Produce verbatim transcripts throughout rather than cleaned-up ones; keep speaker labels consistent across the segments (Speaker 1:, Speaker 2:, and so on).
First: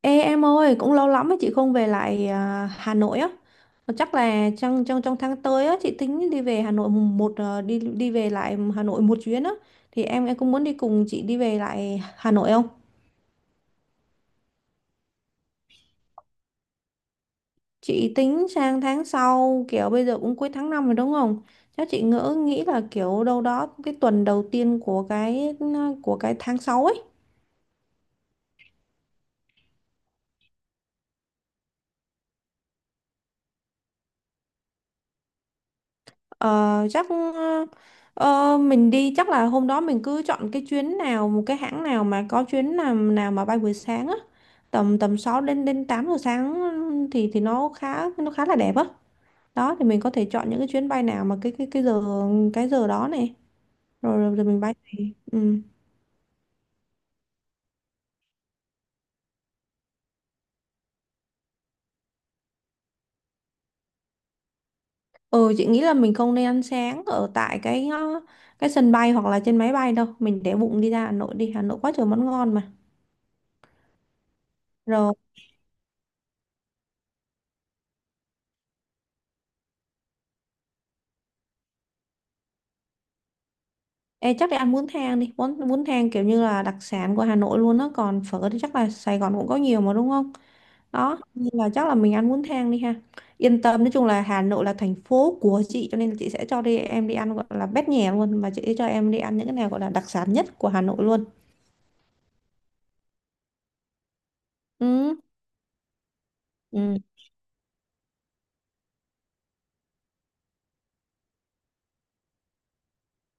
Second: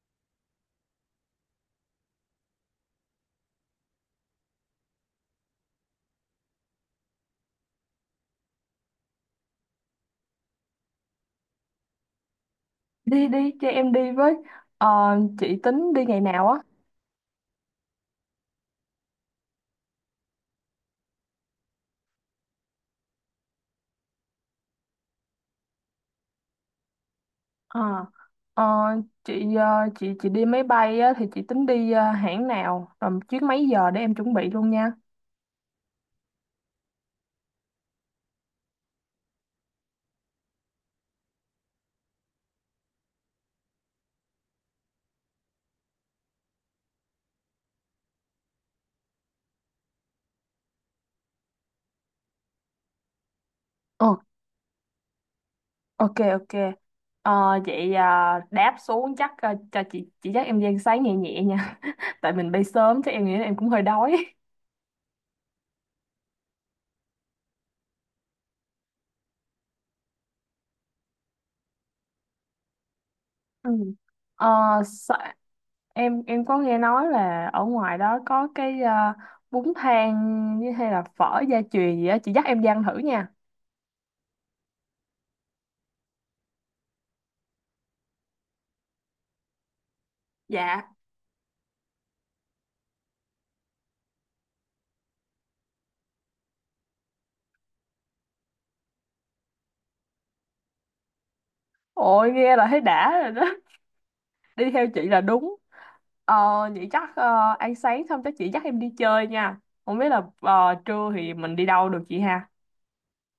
Speaker 1: Ê em ơi, cũng lâu lắm mà chị không về lại à, Hà Nội á. Mà Chắc là trong trong trong tháng tới á chị tính đi về Hà Nội mùng một à, đi đi về lại Hà Nội một chuyến á. Thì em em cũng muốn đi cùng chị đi về lại Hà Nội không?
Speaker 2: đi đi cho em đi với. Ờ, chị tính đi ngày nào á?
Speaker 1: Chị tính sang tháng sau kiểu bây giờ cũng cuối tháng năm rồi đúng không? Chắc chị ngỡ nghĩ là kiểu đâu đó cái tuần đầu tiên của cái ừ, của cái tháng sáu ấy.
Speaker 2: Ờ, ờ, chị ờ, chị chị đi máy bay á, thì chị tính đi ờ, hãng nào, rồi chuyến mấy giờ để em chuẩn bị luôn nha.
Speaker 1: Ờ, chắc ờ, mình đi chắc là hôm đó mình cứ chọn cái chuyến nào, một cái hãng nào mà có chuyến nào nào mà bay buổi sáng á, tầm tầm sáu đến đến tám giờ sáng thì thì nó khá, nó khá là đẹp á. Đó thì mình có thể chọn những cái chuyến bay nào mà cái cái cái giờ cái giờ đó này.
Speaker 2: Ồ,
Speaker 1: Rồi rồi rồi mình bay thì ừ.
Speaker 2: ok ok. Ờ, vậy ờ, đáp xuống chắc ờ, cho chị chị dắt em đi ăn sáng nhẹ nhẹ nha. Tại mình bay sớm chắc em nghĩ là em cũng hơi đói.
Speaker 1: Ừ, chị nghĩ là mình không nên ăn sáng ở tại cái ờ, cái sân bay hoặc là trên máy bay đâu, mình để bụng đi ra Hà Nội, đi Hà Nội quá trời món ngon mà.
Speaker 2: Ừ. Ờ,
Speaker 1: Rồi.
Speaker 2: sa- em em có nghe nói là ở ngoài đó có cái ờ, bún thang với hay là phở gia truyền gì á, chị dắt em đi ăn thử nha.
Speaker 1: Ê, chắc để ăn bún thang đi, bún bún thang kiểu như là đặc sản của Hà Nội luôn đó. Còn phở thì chắc là Sài Gòn cũng có nhiều mà đúng không.
Speaker 2: Dạ.
Speaker 1: Đó nên là chắc là mình ăn bún thang đi ha. Yên tâm, nói chung là Hà Nội là thành phố của chị, cho nên là chị sẽ cho đi em đi ăn gọi là bét nhè luôn, và chị sẽ cho em đi ăn những cái nào gọi là đặc sản nhất của Hà Nội luôn.
Speaker 2: Ôi nghe là thấy đã rồi đó. Đi theo chị
Speaker 1: Ừ.
Speaker 2: là đúng. Ờ, vậy
Speaker 1: Ừ.
Speaker 2: chắc ờ, ăn sáng xong chắc chị dắt em đi chơi nha. Không biết là ờ, trưa thì mình đi đâu được chị ha?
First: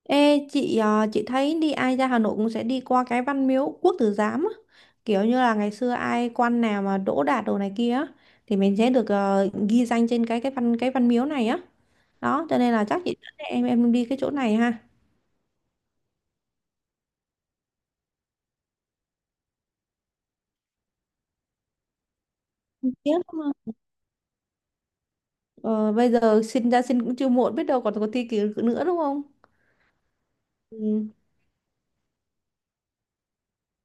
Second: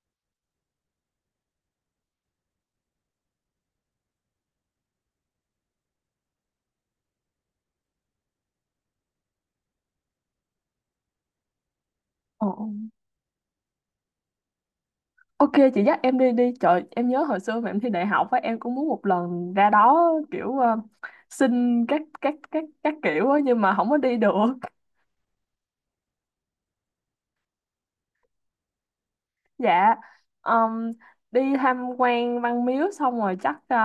Speaker 1: Ê, chị ờ, chị thấy đi ai ra Hà Nội cũng sẽ đi qua cái Văn Miếu Quốc Tử Giám á, kiểu như là ngày xưa ai quan nào mà đỗ đạt đồ này kia á, thì mình sẽ được ờ, ghi danh trên cái cái văn cái văn miếu này á. Đó
Speaker 2: Ồ.
Speaker 1: cho nên là chắc chị dẫn em em đi cái chỗ này ha.
Speaker 2: Ok, chị dắt em đi đi. Trời, em nhớ hồi xưa mà em thi đại học á, em cũng muốn một lần ra đó kiểu ờ, xin các các các
Speaker 1: Không
Speaker 2: các
Speaker 1: tiếc
Speaker 2: kiểu á,
Speaker 1: mà.
Speaker 2: nhưng mà không có đi được.
Speaker 1: Ờ, bây giờ xin ra xin cũng chưa muộn, biết đâu còn có thi kỳ nữa đúng không.
Speaker 2: Dạ, um,
Speaker 1: Ừ.
Speaker 2: đi tham quan Văn Miếu xong rồi chắc ờ,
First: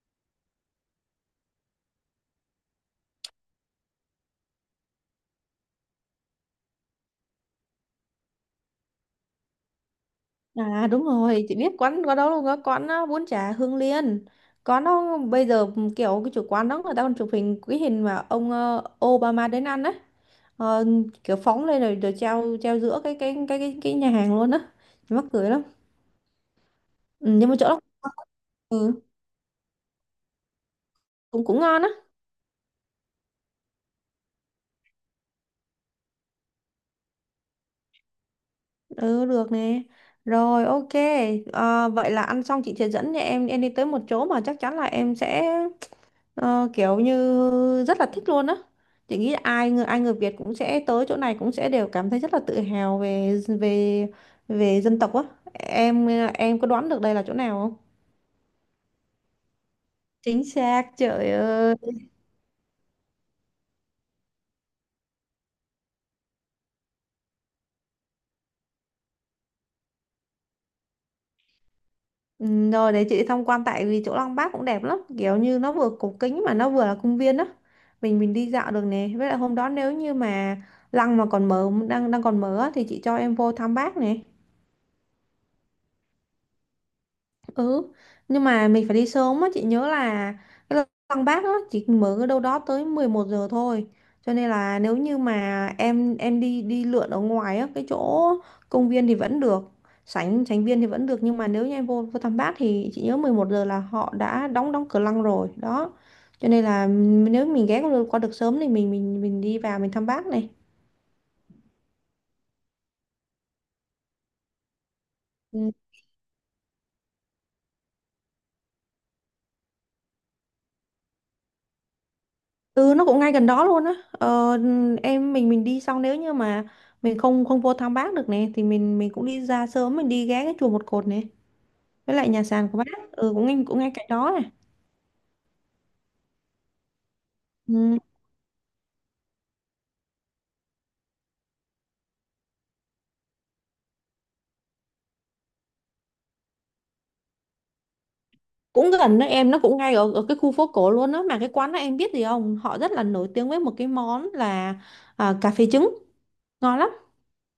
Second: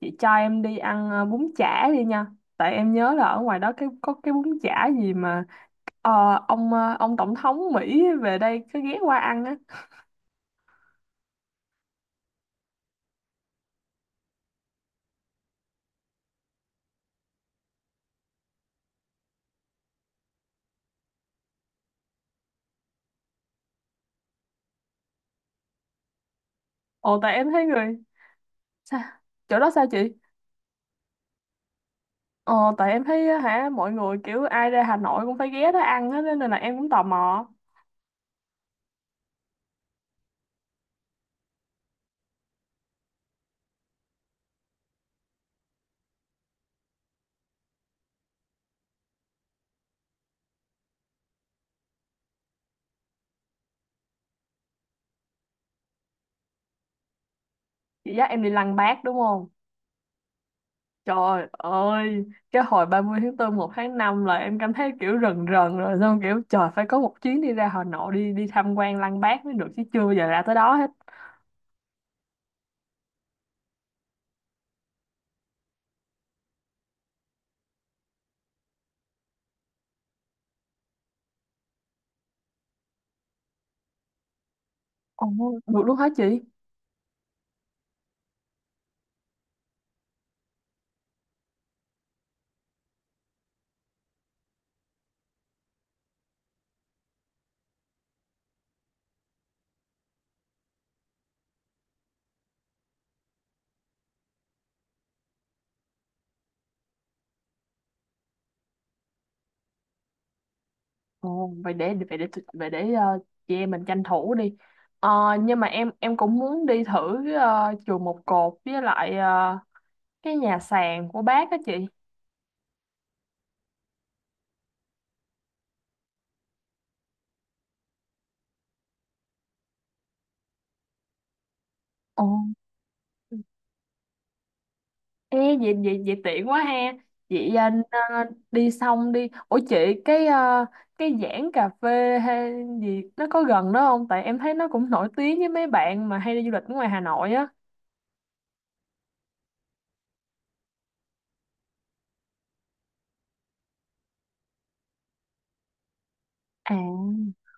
Speaker 2: chị cho em đi ăn ờ, bún chả đi nha. Tại em nhớ là ở ngoài đó cái có cái bún chả gì mà ờ, ông ờ, ông tổng thống Mỹ về đây cứ ghé qua ăn á.
Speaker 1: À đúng rồi, chị biết quán có đâu luôn á, quán á, bún chả Hương Liên. Có, nó bây giờ ừ, kiểu cái chủ quán đó người ta còn chụp hình cái hình mà ông ờ, Obama đến ăn á. Ờ, Kiểu phóng lên rồi rồi treo treo giữa cái cái cái cái, cái nhà hàng luôn á, mắc cười lắm.
Speaker 2: Ồ,
Speaker 1: ừ,
Speaker 2: tại em
Speaker 1: nhưng mà
Speaker 2: thấy
Speaker 1: chỗ đó
Speaker 2: người...
Speaker 1: ừ,
Speaker 2: Sao? Chỗ đó sao chị?
Speaker 1: cũng cũng ngon á.
Speaker 2: Ờ, tại em thấy á, hả, mọi người kiểu ai ra Hà Nội cũng phải ghé đó ăn á, nên là em cũng tò mò.
Speaker 1: Ừ, được nè. Rồi, ok. Ờ, vậy là ăn xong chị sẽ dẫn nhà em em đi tới một chỗ mà chắc chắn là em sẽ ờ, kiểu như rất là thích luôn á. Chị nghĩ là ai người ai người Việt cũng sẽ tới chỗ này cũng sẽ đều cảm thấy rất là tự hào về về về dân tộc á. Em em có đoán được đây là chỗ nào không?
Speaker 2: Chị dắt em đi Lăng Bác đúng không?
Speaker 1: Chính xác, trời
Speaker 2: Trời
Speaker 1: ơi.
Speaker 2: ơi, cái hồi ba mươi tháng tư, một tháng năm là em cảm thấy kiểu rần rần rồi. Xong kiểu trời, phải có một chuyến đi ra Hà Nội đi đi tham quan Lăng Bác mới được chứ, chưa bao giờ ra tới đó hết.
Speaker 1: Ừ, rồi đấy chị đi tham quan, tại vì chỗ Lăng Bác cũng đẹp lắm, kiểu như nó vừa cổ kính mà nó vừa là công viên đó, mình mình đi dạo được nè, với lại hôm đó nếu như mà Lăng mà còn mở, đang đang còn mở á, thì chị cho em vô thăm bác nè.
Speaker 2: Ồ, được luôn hả chị?
Speaker 1: Ừ, nhưng mà mình phải đi sớm á, chị nhớ là cái lăng Bác á chỉ mở ở đâu đó tới mười một giờ thôi. Cho nên là nếu như mà em em đi đi lượn ở ngoài á, cái chỗ công viên thì vẫn được, sảnh sảnh viên thì vẫn được, nhưng mà nếu như em vô vô Tam Bác thì chị nhớ mười một giờ là họ đã đóng đóng cửa lăng rồi, đó. Cho nên là nếu mình ghé qua được qua được sớm thì mình mình mình đi vào mình thăm Bác này.
Speaker 2: Ồ, vậy để vậy để vậy để ờ, chị em mình tranh thủ đi. Ờ,
Speaker 1: Ừ.
Speaker 2: nhưng mà em em cũng muốn đi thử uh, chùa Một Cột với lại ờ, cái nhà sàn của bác á chị.
Speaker 1: Ừ, nó cũng ngay gần đó luôn á. Ờ, em mình mình đi xong nếu như mà mình không không vô thăm bác được nè thì mình mình cũng đi ra sớm, mình đi ghé cái chùa một cột này với
Speaker 2: Ồ.
Speaker 1: lại nhà sàn của bác. Ừ, cũng ngay cũng ngay cạnh đó này.
Speaker 2: Ê, vậy, vậy, vậy tiện quá ha. Chị à, n-
Speaker 1: Ừ.
Speaker 2: à, đi xong đi, ủa chị, cái à, cái Giảng cà phê hay gì nó có gần đó không, tại em thấy nó cũng nổi tiếng với mấy bạn mà hay đi du lịch ở ngoài Hà Nội á.
Speaker 1: Cũng gần đó em, nó cũng ngay ở, ở cái khu phố cổ luôn á, mà cái quán đó em biết gì không? Họ rất là nổi tiếng với một cái món là à, cà phê trứng.
Speaker 2: À,
Speaker 1: Ngon lắm.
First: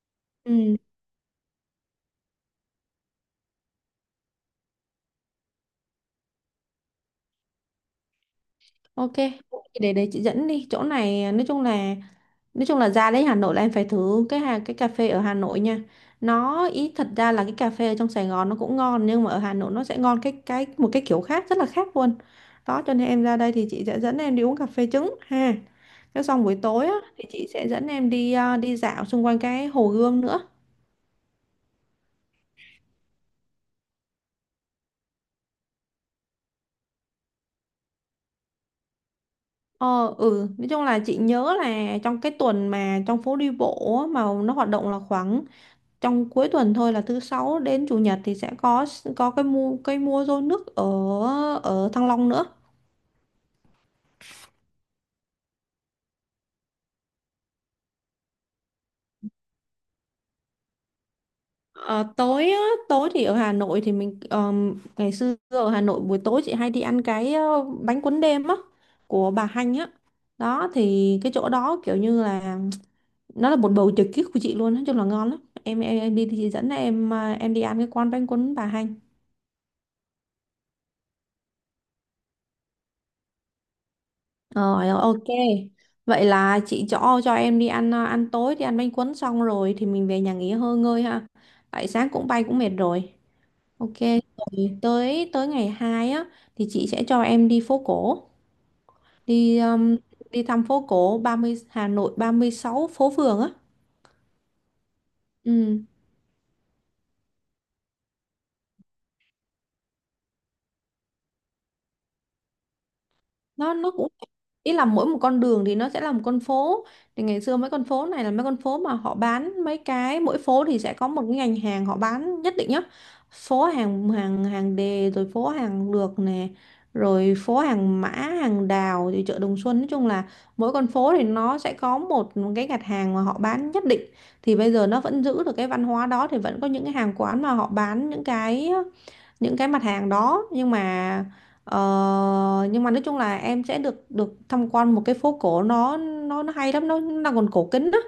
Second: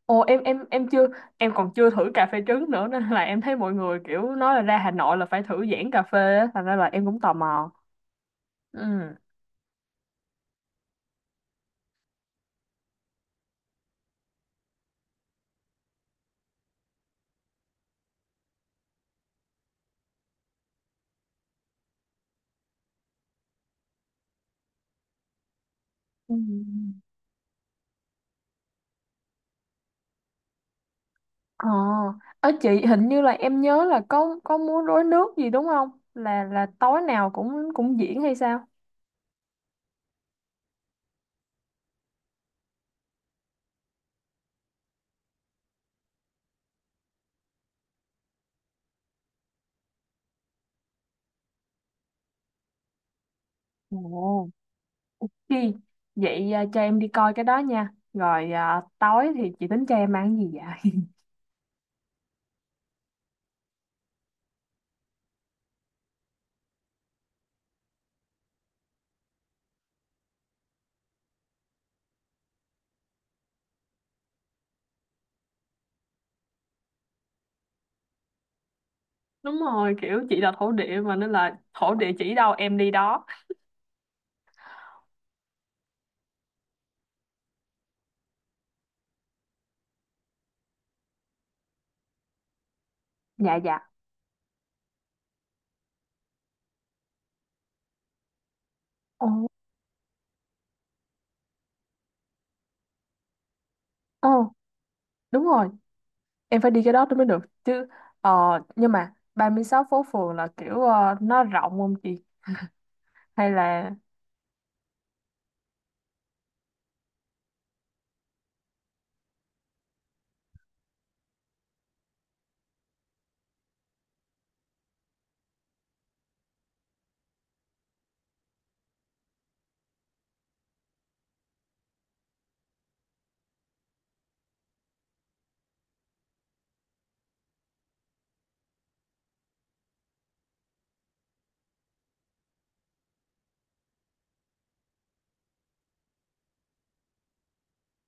Speaker 2: ồ em em
Speaker 1: Ừ,
Speaker 2: em chưa em còn chưa thử cà phê trứng nữa, nên là em thấy mọi người kiểu nói là ra Hà Nội là phải thử Giảng cà phê á, thành ra là em cũng tò mò.
Speaker 1: ok.
Speaker 2: Ừ.
Speaker 1: Để để chị dẫn đi. Chỗ này nói chung là, nói chung là ra đến Hà Nội là em phải thử cái hà- cái cà phê ở Hà Nội nha. Nó ý thật ra là cái cà phê ở trong Sài Gòn nó cũng ngon, nhưng mà ở Hà Nội nó sẽ ngon cái cái một cái kiểu khác, rất là khác luôn. Đó cho nên em ra đây thì chị sẽ dẫn em đi uống cà phê trứng ha. Cái
Speaker 2: Ừ.
Speaker 1: xong buổi tối á, thì chị sẽ dẫn em đi ờ, đi dạo xung quanh cái Hồ Gươm nữa.
Speaker 2: ờ Ở chị hình như là em nhớ là có có múa rối nước gì đúng không, là là tối nào cũng cũng diễn hay sao?
Speaker 1: Ờ ừ, nói chung là chị nhớ là trong cái tuần mà trong phố đi bộ á, mà nó hoạt động là khoảng trong cuối tuần thôi, là thứ sáu đến chủ nhật thì sẽ có có cái mua cây mua rô nước ở ở Thăng Long nữa.
Speaker 2: Ồ. Chị, vậy à, cho em đi coi cái đó nha. Rồi à, tối thì chị tính cho em ăn gì vậy?
Speaker 1: Ờ, Tối á, tối thì ở Hà Nội thì mình ờm, ngày xưa ở Hà Nội buổi tối chị hay đi ăn cái ờ, bánh cuốn đêm á, của bà Hanh á, đó thì cái chỗ đó kiểu như là nó là một bầu trời kiếp của chị luôn, nói chung là ngon lắm em em, em đi thì chị dẫn em à, em đi ăn cái quán bánh cuốn bà Hanh.
Speaker 2: Đúng rồi, kiểu chị là thổ địa mà, nên là thổ địa chỉ đâu em đi đó.
Speaker 1: Rồi, ok. Vậy là chị cho cho em đi ăn à, ăn tối, đi ăn bánh cuốn xong rồi thì mình về nhà nghỉ hơi ngơi ha. Tại sáng cũng bay cũng mệt rồi.
Speaker 2: Dạ dạ.
Speaker 1: Ok, rồi tới tới ngày hai á thì chị sẽ cho em đi phố cổ,
Speaker 2: Ồ.
Speaker 1: đi um, đi thăm phố cổ ba mươi Hà Nội ba mươi sáu phố phường á.
Speaker 2: Ồ, đúng rồi,
Speaker 1: Ừ,
Speaker 2: em phải đi cái đó tôi mới được chứ. Ờ, nhưng mà ba mươi sáu phố phường là kiểu ờ, nó rộng không chị? Hay
Speaker 1: nó nó
Speaker 2: là...
Speaker 1: cũng ý là mỗi một con đường thì nó sẽ là một con phố, thì ngày xưa mấy con phố này là mấy con phố mà họ bán mấy cái, mỗi phố thì sẽ có một cái ngành hàng họ bán nhất định nhá. Phố hàng hàng hàng đề, rồi phố hàng lược nè, rồi phố hàng mã, hàng đào, rồi chợ Đồng Xuân, nói chung là mỗi con phố thì nó sẽ có một cái gạt hàng mà họ bán nhất định. Thì bây giờ nó vẫn giữ được cái văn hóa đó, thì vẫn có những cái hàng quán mà họ bán những cái những cái mặt hàng đó, nhưng mà ờ, nhưng mà nói chung là em sẽ được được tham quan một cái phố cổ, nó nó nó hay lắm, nó, nó đang còn cổ kính đó,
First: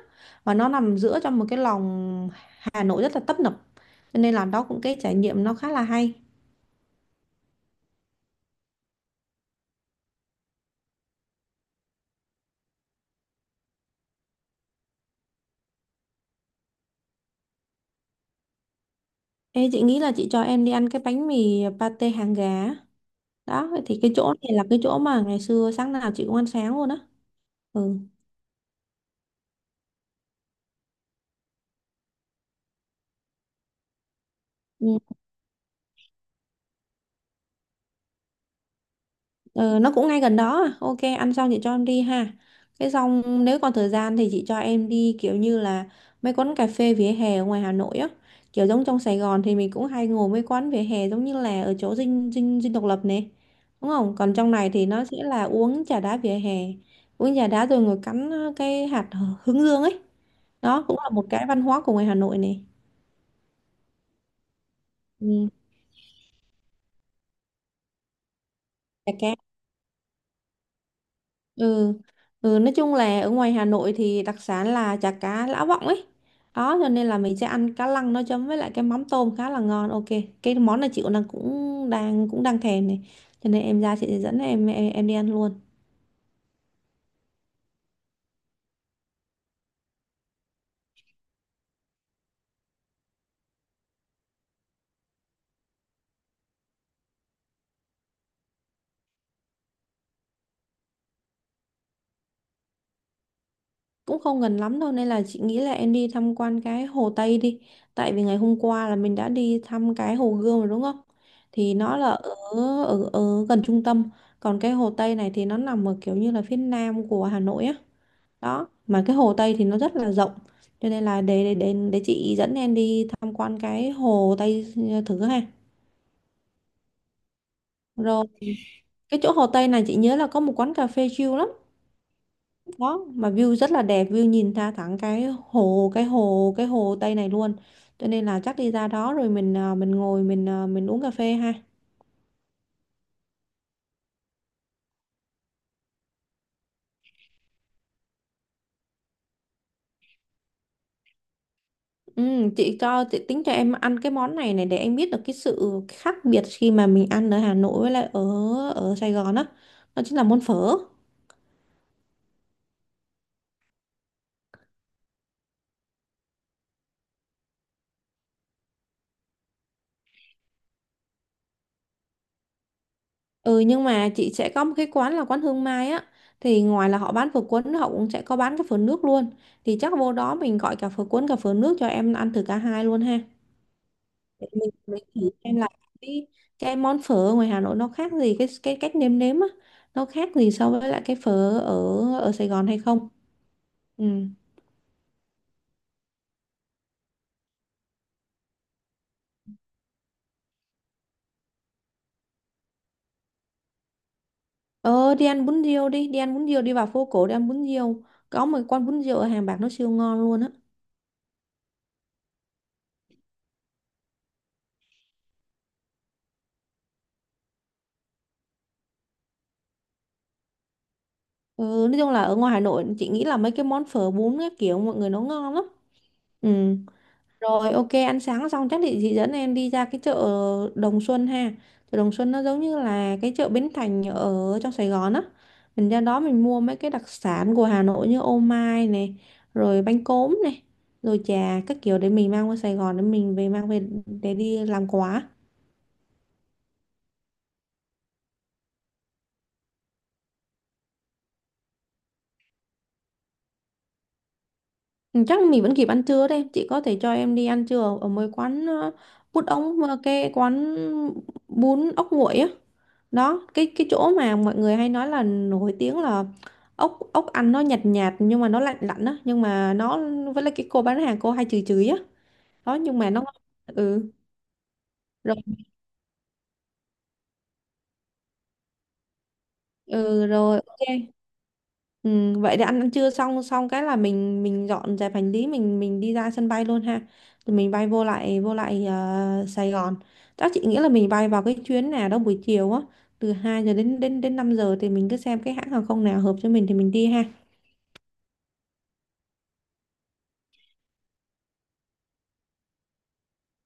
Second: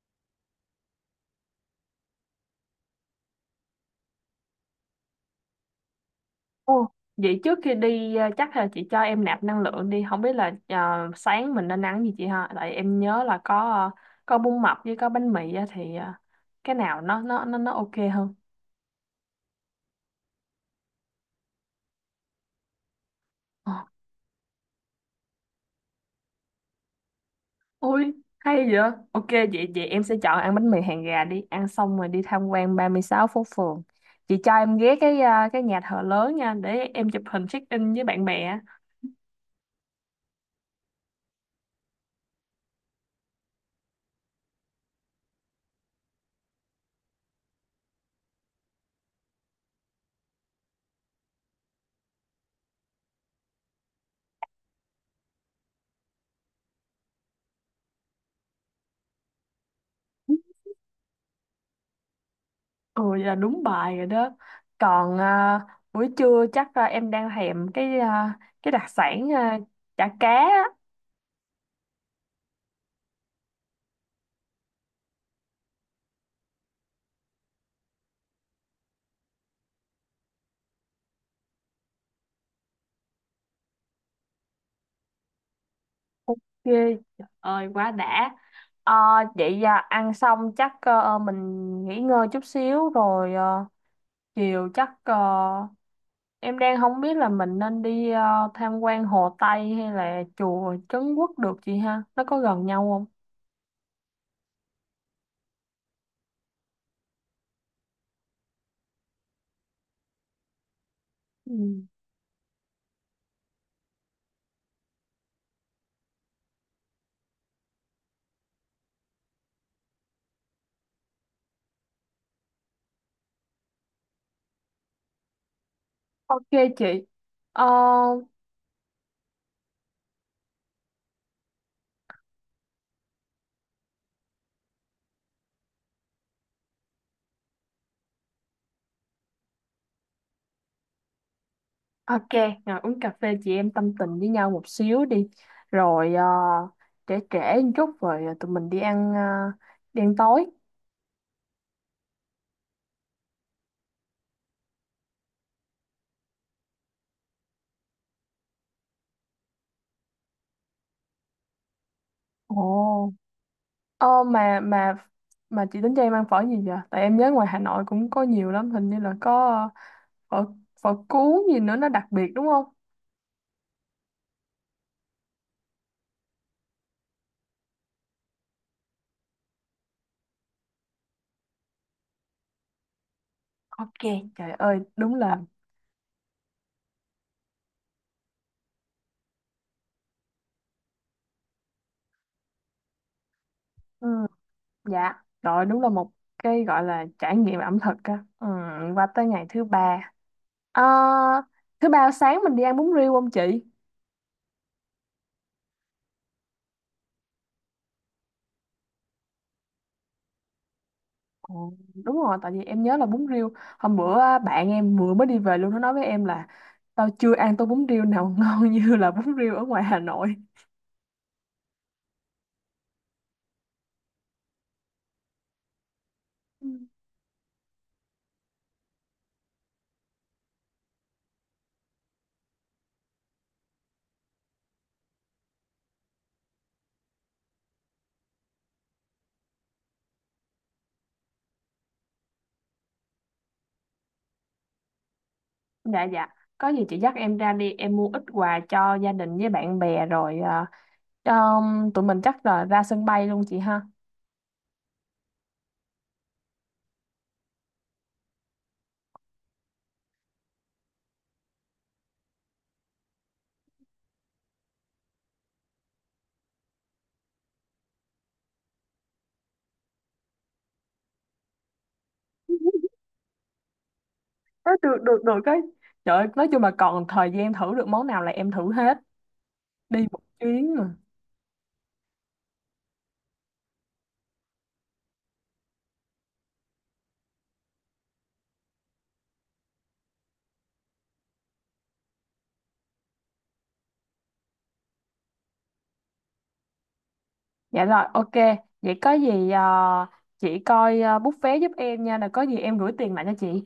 Speaker 1: và nó nằm giữa trong một cái lòng Hà Nội rất là tấp nập, cho nên là đó cũng cái trải nghiệm nó khá là hay.
Speaker 2: Ồ, vậy trước khi đi ờ, chắc là chị cho em nạp năng lượng đi, không biết là ờ, sáng mình nên ăn gì chị ha, tại em nhớ là có ờ, có bún mập với có bánh mì á, thì ờ, cái nào nó nó nó nó ok hơn.
Speaker 1: Ê, chị nghĩ là chị cho em đi ăn cái bánh mì pate hàng gà á, đó
Speaker 2: Ờ,
Speaker 1: thì cái chỗ này là cái chỗ mà ngày xưa sáng nào chị cũng ăn sáng luôn á. Ừ.
Speaker 2: ôi hay vậy, ok, vậy vậy em sẽ chọn ăn bánh mì hàng gà. Đi ăn xong rồi đi tham quan ba mươi sáu phố phường, chị cho em ghé
Speaker 1: Ừ.
Speaker 2: cái ờ, cái nhà thờ lớn nha, để em chụp hình check in với bạn bè.
Speaker 1: Ừ, nó cũng ngay gần đó à. Ok, ăn xong chị cho em đi ha. Cái xong nếu còn thời gian thì chị cho em đi kiểu như là mấy quán cà phê vỉa hè ở ngoài Hà Nội á. Kiểu giống trong Sài Gòn thì mình cũng hay ngồi mấy quán vỉa hè giống như là ở chỗ Dinh Dinh Dinh Độc Lập này. Đúng không? Còn trong này thì nó sẽ là uống trà đá vỉa hè. Uống trà đá rồi ngồi cắn ờ, cái hạt hướng dương ấy. Đó cũng là một cái văn hóa của ngoài Hà Nội này.
Speaker 2: Ừ, vậy là đúng bài rồi đó. Còn
Speaker 1: Ừ.
Speaker 2: à, buổi trưa chắc à, em đang thèm cái à, cái đặc
Speaker 1: Chả
Speaker 2: sản
Speaker 1: cá.
Speaker 2: à, chả cá. Á.
Speaker 1: Ừ. Ừ, nói chung là ở ngoài Hà Nội thì đặc sản là chả cá Lã Vọng ấy đó, cho nên là mình sẽ ăn cá lăng nó chấm với lại cái mắm tôm khá là ngon. Ok, cái món này chị cũng đang cũng đang cũng đang thèm này, cho nên em ra chị sẽ dẫn em, em em đi ăn luôn.
Speaker 2: Ok, trời ơi quá đã. Ờ, vậy à, ăn xong chắc ờ, mình nghỉ ngơi chút xíu rồi ờ, chiều chắc ờ, em đang không biết là mình nên đi ờ, tham quan Hồ Tây hay là chùa Trấn Quốc được chị ha? Nó có gần nhau không?
Speaker 1: Cũng không gần lắm đâu nên là chị nghĩ là em đi tham quan cái Hồ Tây đi, tại vì ngày hôm qua là mình đã đi thăm cái Hồ Gươm rồi đúng không.
Speaker 2: Ừ.
Speaker 1: Thì nó là ở ở, ở gần trung tâm, còn cái Hồ Tây này thì nó nằm ở kiểu như là phía nam của Hà Nội á. Đó mà cái Hồ Tây thì nó rất là rộng, cho nên là để để để, để chị dẫn em đi tham quan cái Hồ Tây ờ, thử ha.
Speaker 2: Ok chị. Ờ.
Speaker 1: Rồi, cái chỗ Hồ Tây này chị nhớ là có một quán cà phê chill lắm đó, mà view rất là đẹp, view nhìn ra thẳng cái hồ cái hồ cái Hồ Tây này luôn. Cho nên là chắc đi ra đó rồi mình à, mình ngồi, mình à, mình uống cà phê ha.
Speaker 2: Ok, ngồi uống cà phê chị em tâm tình với nhau một xíu đi. Rồi ờ, trễ trễ một chút rồi tụi mình đi ăn ờ, đi ăn tối.
Speaker 1: Ừ, chị cho chị tính cho em ăn cái món này này để em biết được cái sự khác biệt khi mà mình ăn ở Hà Nội với lại ở ở Sài Gòn á đó. Đó chính là món phở.
Speaker 2: Ồ. Ờ mà mà mà chị tính cho em ăn phở gì vậy? Tại em nhớ ngoài Hà Nội cũng có nhiều lắm, hình như là có ờ, phở phở cuốn gì nữa, nó đặc biệt đúng không?
Speaker 1: Ừ, nhưng mà chị sẽ có một cái quán là quán Hương Mai á. Thì ngoài là họ bán phở cuốn, họ cũng sẽ có bán cái phở nước luôn. Thì chắc vô đó mình gọi cả phở cuốn cả phở nước, cho em ăn thử cả hai luôn ha.
Speaker 2: Ok,
Speaker 1: Để
Speaker 2: trời
Speaker 1: Mình
Speaker 2: ơi,
Speaker 1: mình
Speaker 2: đúng
Speaker 1: thử
Speaker 2: là...
Speaker 1: xem là cái, cái món phở ở ngoài Hà Nội nó khác gì Cái cái cách nêm nếm á. Nó khác gì so với lại cái phở ở ở Sài Gòn hay không. Ừ.
Speaker 2: Ừ. Dạ, rồi đúng là một cái gọi là trải nghiệm ẩm thực á. Ừ, qua tới ngày thứ ba. Ờ, thứ ba sáng mình đi ăn bún riêu không chị?
Speaker 1: Ờ đi ăn bún riêu đi, đi ăn bún riêu, đi vào phố cổ đi ăn bún riêu. Có một quán bún riêu ở Hàng Bạc nó siêu ngon luôn á.
Speaker 2: Ồ, đúng rồi, tại vì em nhớ là bún riêu hôm bữa á, bạn em vừa mới đi về luôn, nó nói với em là tao chưa ăn tô bún riêu nào ngon như là bún riêu ở ngoài Hà Nội.
Speaker 1: Ừ, nói chung là ở ngoài Hà Nội chị nghĩ là mấy cái món phở bún các kiểu mọi người nó ngon lắm. Ừ.
Speaker 2: Ừ.
Speaker 1: Rồi ok, ăn sáng xong chắc thì chị dẫn em đi ra cái chợ Đồng Xuân ha. Chợ Đồng Xuân nó giống như là cái chợ Bến Thành ở trong Sài Gòn á. Mình ra đó mình mua mấy cái đặc sản của Hà Nội như ô mai này, rồi bánh cốm này, rồi trà các kiểu để mình mang qua Sài Gòn, để mình về mang về để đi làm quà.
Speaker 2: Dạ dạ, có gì chị dắt em ra đi, em mua ít quà cho gia đình với bạn bè, rồi à, um, tụi mình chắc là ra sân bay luôn chị ha.
Speaker 1: Ừ, chắc mình vẫn kịp ăn trưa đấy, chị có thể cho em đi ăn trưa ở ở mấy quán ờ, bún ống, ờ, cái quán bún ốc nguội á. Đó, cái cái chỗ mà mọi người hay nói là nổi tiếng là ốc ốc ăn nó nhạt nhạt nhưng mà nó lạnh lạnh á, nhưng mà nó với lại cái cô bán hàng cô hay chửi chửi á. Đó nhưng mà nó ngon. Ừ.
Speaker 2: Ờ, được được được cái, trời ơi, nói chung là còn thời gian thử được món nào là em thử hết, đi một
Speaker 1: Ừ rồi
Speaker 2: chuyến mà.
Speaker 1: ok. Ừ, vậy để ăn ăn trưa xong xong cái là mình mình dọn dẹp hành lý, mình mình đi ra sân bay luôn ha. Rồi mình bay vô lại vô lại ờ, Sài Gòn. Chắc chị nghĩ là mình bay vào cái chuyến nào đó buổi chiều á, từ hai giờ đến đến đến năm giờ thì mình cứ xem cái hãng hàng không nào hợp cho mình thì mình đi ha.
Speaker 2: Dạ rồi, ok, vậy có gì à, chị coi à, book vé giúp em nha, là có gì em gửi tiền lại cho chị.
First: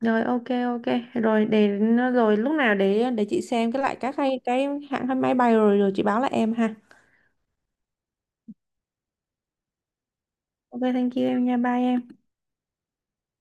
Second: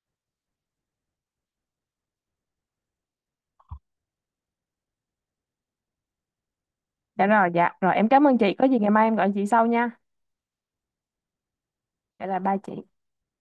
Speaker 1: Rồi ok ok, rồi để, rồi lúc nào để để chị xem cái lại các cái cái hãng máy bay rồi rồi chị báo lại em ha.
Speaker 2: Dạ rồi, dạ. Rồi em cảm ơn chị. Có gì ngày mai em gọi chị sau nha.
Speaker 1: Ok, thank you em nha, bye em.
Speaker 2: Dạ, là ba chị.